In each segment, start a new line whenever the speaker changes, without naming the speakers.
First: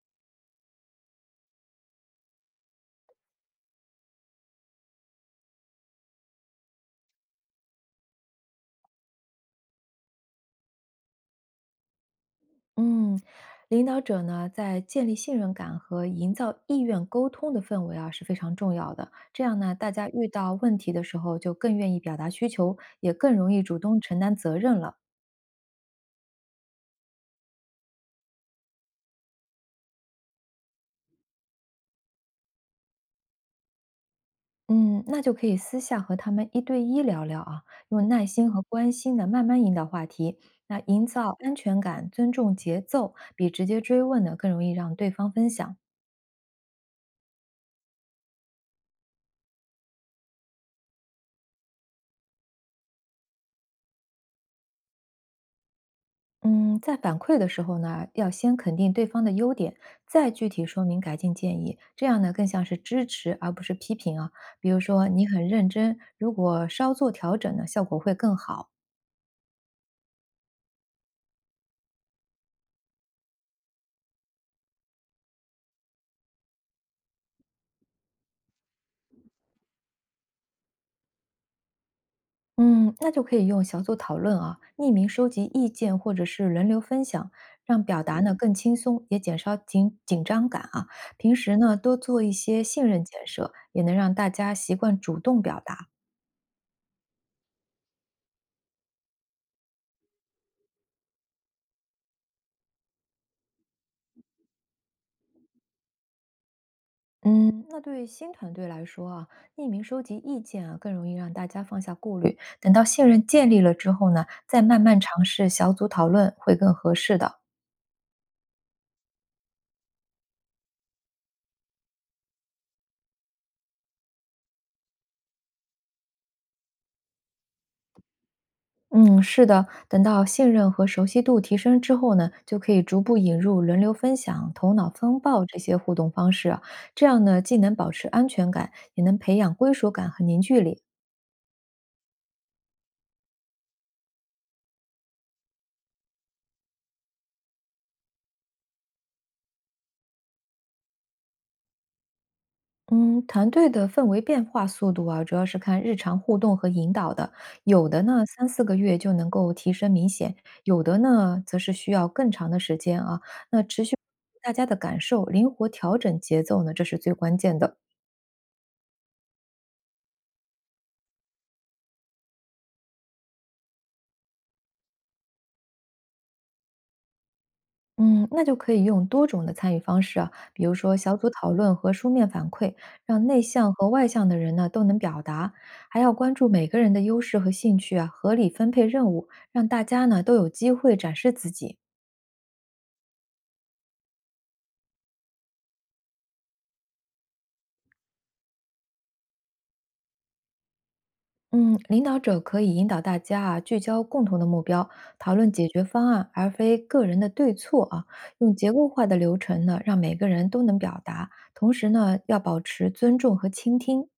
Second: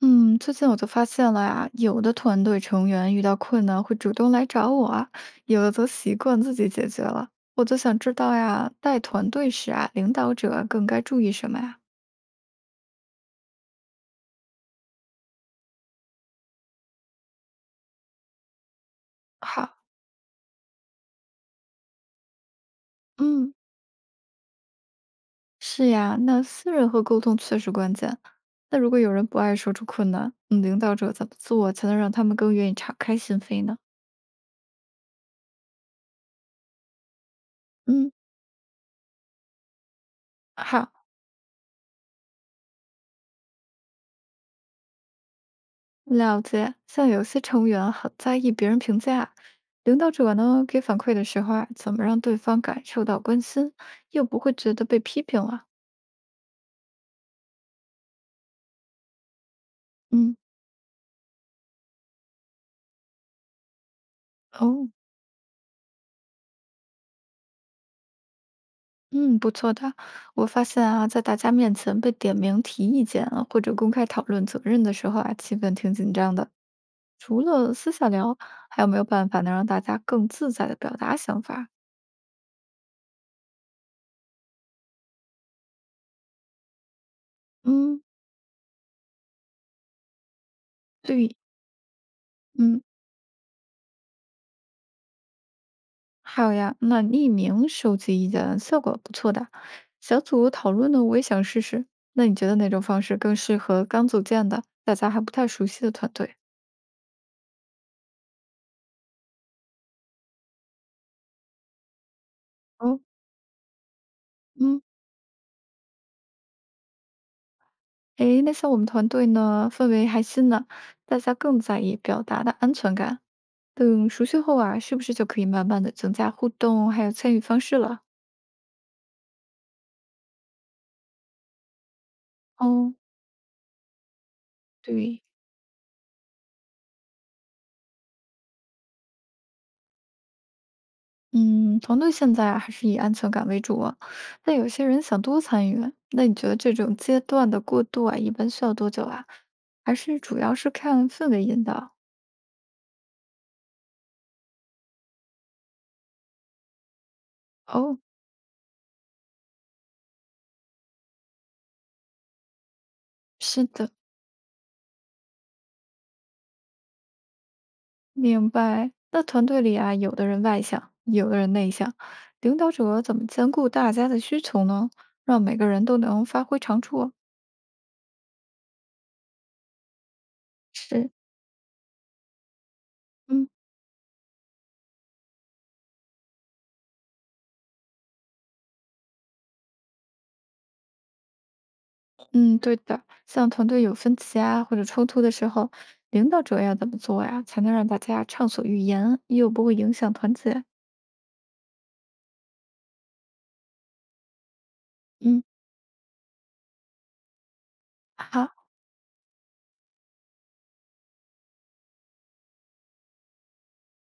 嗯，最近我就发现了呀，有的团队成员遇到困难会主动来找我啊，有的则习惯自己解决了。我就想知道呀，带团队时啊，领导者更该注意什么呀？
嗯，领导者呢，在建立信任感和营造意愿沟通的氛围啊，是非常重要的。这样呢，
好，
大家遇到问题的时候就更愿意表达需求，也更容
嗯，
易主动承担责任了。
是呀，那信任和沟通确实关键。那如果有人不爱说出困难，领导者怎么做才能让他们更愿意敞开心扉呢？
嗯，那就可以私下和他们一对一聊聊啊，用
嗯，
耐心和关心的慢慢引导话题。那
好。
营造安全感、尊重节奏，比直接追问呢更容易让对方分享。
了解，像有些成员很在意别人评价，领导者呢给反馈的时候啊，怎么让对方感受到关心，又不会觉得被批评了？
嗯，在反馈的时候呢，要先肯定对方的优点，再
嗯，
具体说明改进建议，这样呢更像是支持而不是批评啊。比如
哦，
说你很认真，如果稍作调整呢，效果会更好。
嗯，不错的。我发现啊，在大家面前被点名提意见啊或者公开讨论责任的时候啊，气氛挺紧张的。除了私下聊，还有没有办法能让大家更自在的表达想法？
嗯，那就可以用小组讨论啊，匿名收集意见或者是轮流分享，让
嗯，
表达呢更轻松，也减少紧张感啊。平
对，
时呢多做一些
嗯。
信任建设，也能让大家习惯主动表达。
好呀，那匿名收集意见效果不错的，小组讨论呢，我也想试试。那你觉得哪种方式更适合刚组建的、大家还不太熟悉的团队？
嗯，那对于新团队来说啊，匿名收集意见啊，更容易让大家放下顾虑。等到
哦，
信任建立了之后呢，再慢
嗯，
慢尝试小组讨论会更合适的。
诶，那像我们团队呢，氛围还新呢，大家更在意表达的安全感。等熟悉后啊，是不是就可以慢慢的增加互动还有参与方式了？
嗯，是的，等到信任和熟悉度提升之后呢，就可以
哦，
逐步引入轮流分享、头脑风
对，
暴这些互动方式啊，这样呢，既能保持安全感，也能培养归属感和凝聚力。
嗯，团队现在啊还是以安全感为主啊，但有些人想多参与，那你觉得这种阶段的过渡啊，一般需要多久啊？还是主要是看氛围引导？
嗯，团队的氛围变化速度啊，主要是看日常互动和引导的。有
哦，
的呢，三四个月就能够提升明显；有的呢，则是需要更长的时间啊。那
是
持
的，
续大家的感受，灵活调整节奏呢，这是最关键的。
明白。那团队里啊，有的人外向，有的人内向，领导者怎么兼顾大家的需求呢？让每个人都能发挥长处？
嗯，那就可以用多种的参与方式啊，比如说
是，
小组讨论和书面反馈，让内
嗯。
向和外向的人呢都能表达，还要关注每个人的优势和兴趣啊，合理分配任务，让大家呢都有机会展示自己。
嗯，对的，像团队有分歧啊或者冲突的时候，领导者要怎么做呀，才能让大家畅所欲言，又不会影响团结？
嗯，领导者可以引导大家啊，聚焦共同的目标，讨
嗯，
论解决方案，而非个人的对错啊。用
好，
结构化的流程呢，让每个人都能表达，同时呢，要保持尊重和倾听。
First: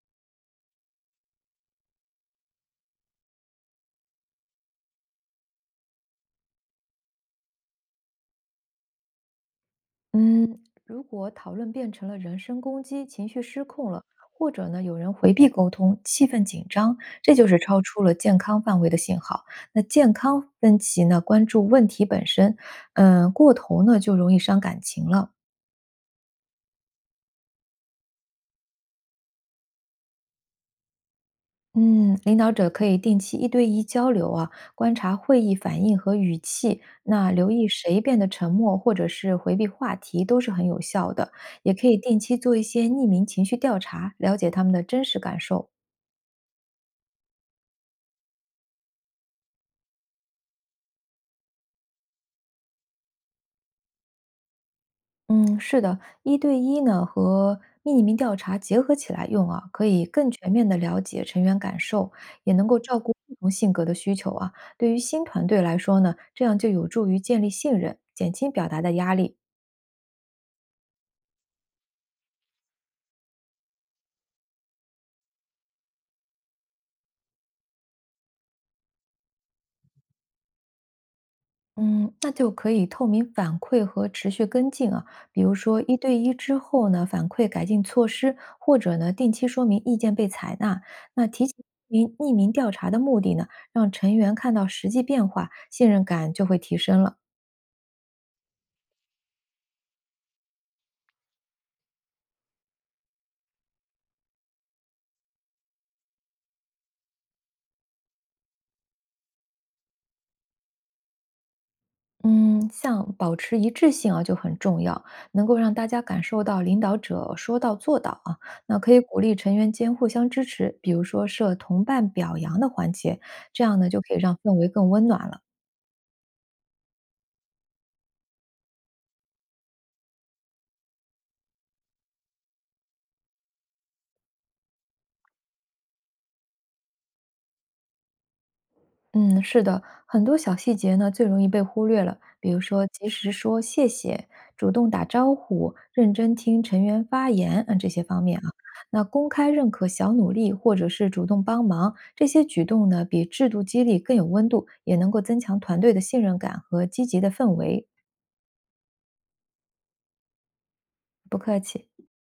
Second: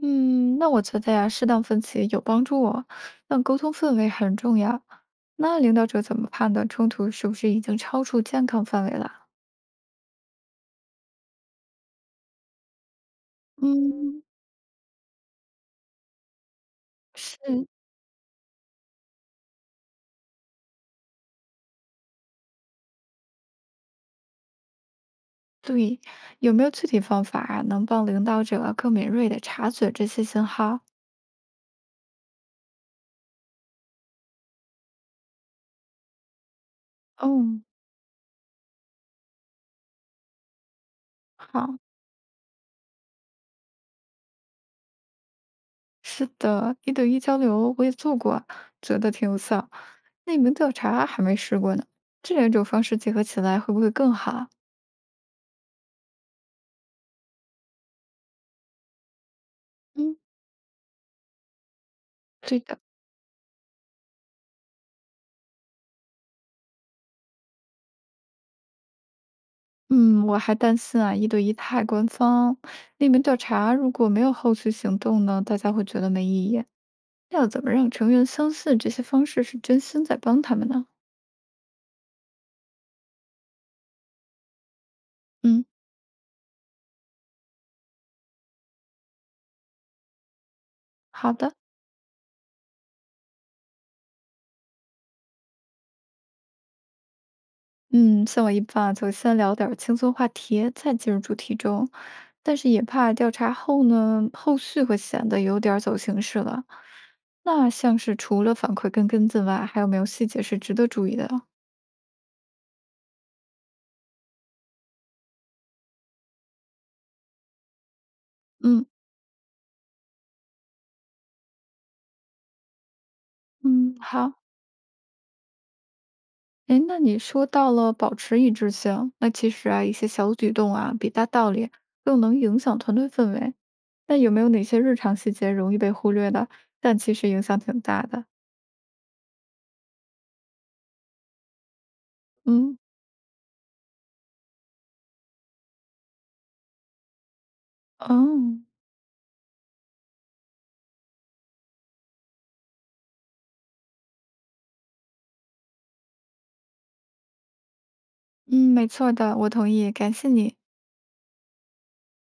嗯，那我觉得呀，适当分歧有帮助我，但沟通氛围很重要。那领导者怎么判断冲突是不是已经超出健康范围了？
嗯，如果讨论变成了人身攻击，情绪失控了，
嗯，
或者呢，有人回避沟通，气氛紧张，这就是
是
超出了健康范围的信号。那健康分歧呢，关注问题本身，过头呢，就容易伤感情了。
对，有没有具体方法啊，能帮领导者更敏锐地察觉这些信号？
嗯，领导者可以定期一对一交流啊，观察会议反应和语气，那留
嗯，
意谁变得沉默或者是回避话题都是很有效的。也
好。
可以定期做一些匿名情绪调查，了解他们的真实感受。
是的，一对一交流我也做过，觉得挺有效。内门调查还没试过呢，这两种方式结合起来会不会更好？
嗯，是的，一对一呢和匿名调查结合起来用啊，可以
嗯，
更全面的了解成员感受，也
对
能够
的，
照顾不同性格的需求啊。对于新团队来说呢，这样就有助于建立信任，减轻表达的压力。
嗯，我还担心啊，一对一太官方，内门调查如果没有后续行动呢，大家会觉得没意义。那要怎么让成员相信这些方式是真心在帮他们呢？
嗯，那就可以透明反馈和持续跟进啊，比如
嗯，
说一对一之后呢，反馈改进措施，或者呢定期说明意见被采纳。那
好
提
的。
起匿名调查的目的呢，让成员看到实际变化，信任感就会提升了。
嗯，像我一般啊就先聊点儿轻松话题，再进入主题中，但是也怕调查后呢，后续会显得有点儿走形式了。那像是除了反馈跟跟进外，还有没有细节是值得注意的啊
嗯，像保持一致性啊就很重要，能够让大家感受到领导者说到做到啊。那
嗯
可以鼓励成员间互相支持，比如说设同伴表扬的环节，这样呢
嗯，
就可以
好。
让氛围更温暖了。
诶，那你说到了保持一致性，那其实啊，一些小举动啊，比大道理更能影响团队氛围。那有没有哪些日常细节容易被忽略的，但其实影响挺大的？
嗯，是的，很多小细节呢最容易被忽略了，比如
嗯，
说及时说谢谢、主动打招呼、认真听成员发言，这些方面啊。
嗯。
那公开认可小努力或者是主动帮忙，这些举动呢比制度激励更有温度，也能够增强团队的信任感和积极的氛围。
嗯，没错的，我同意，感谢你。
不客气。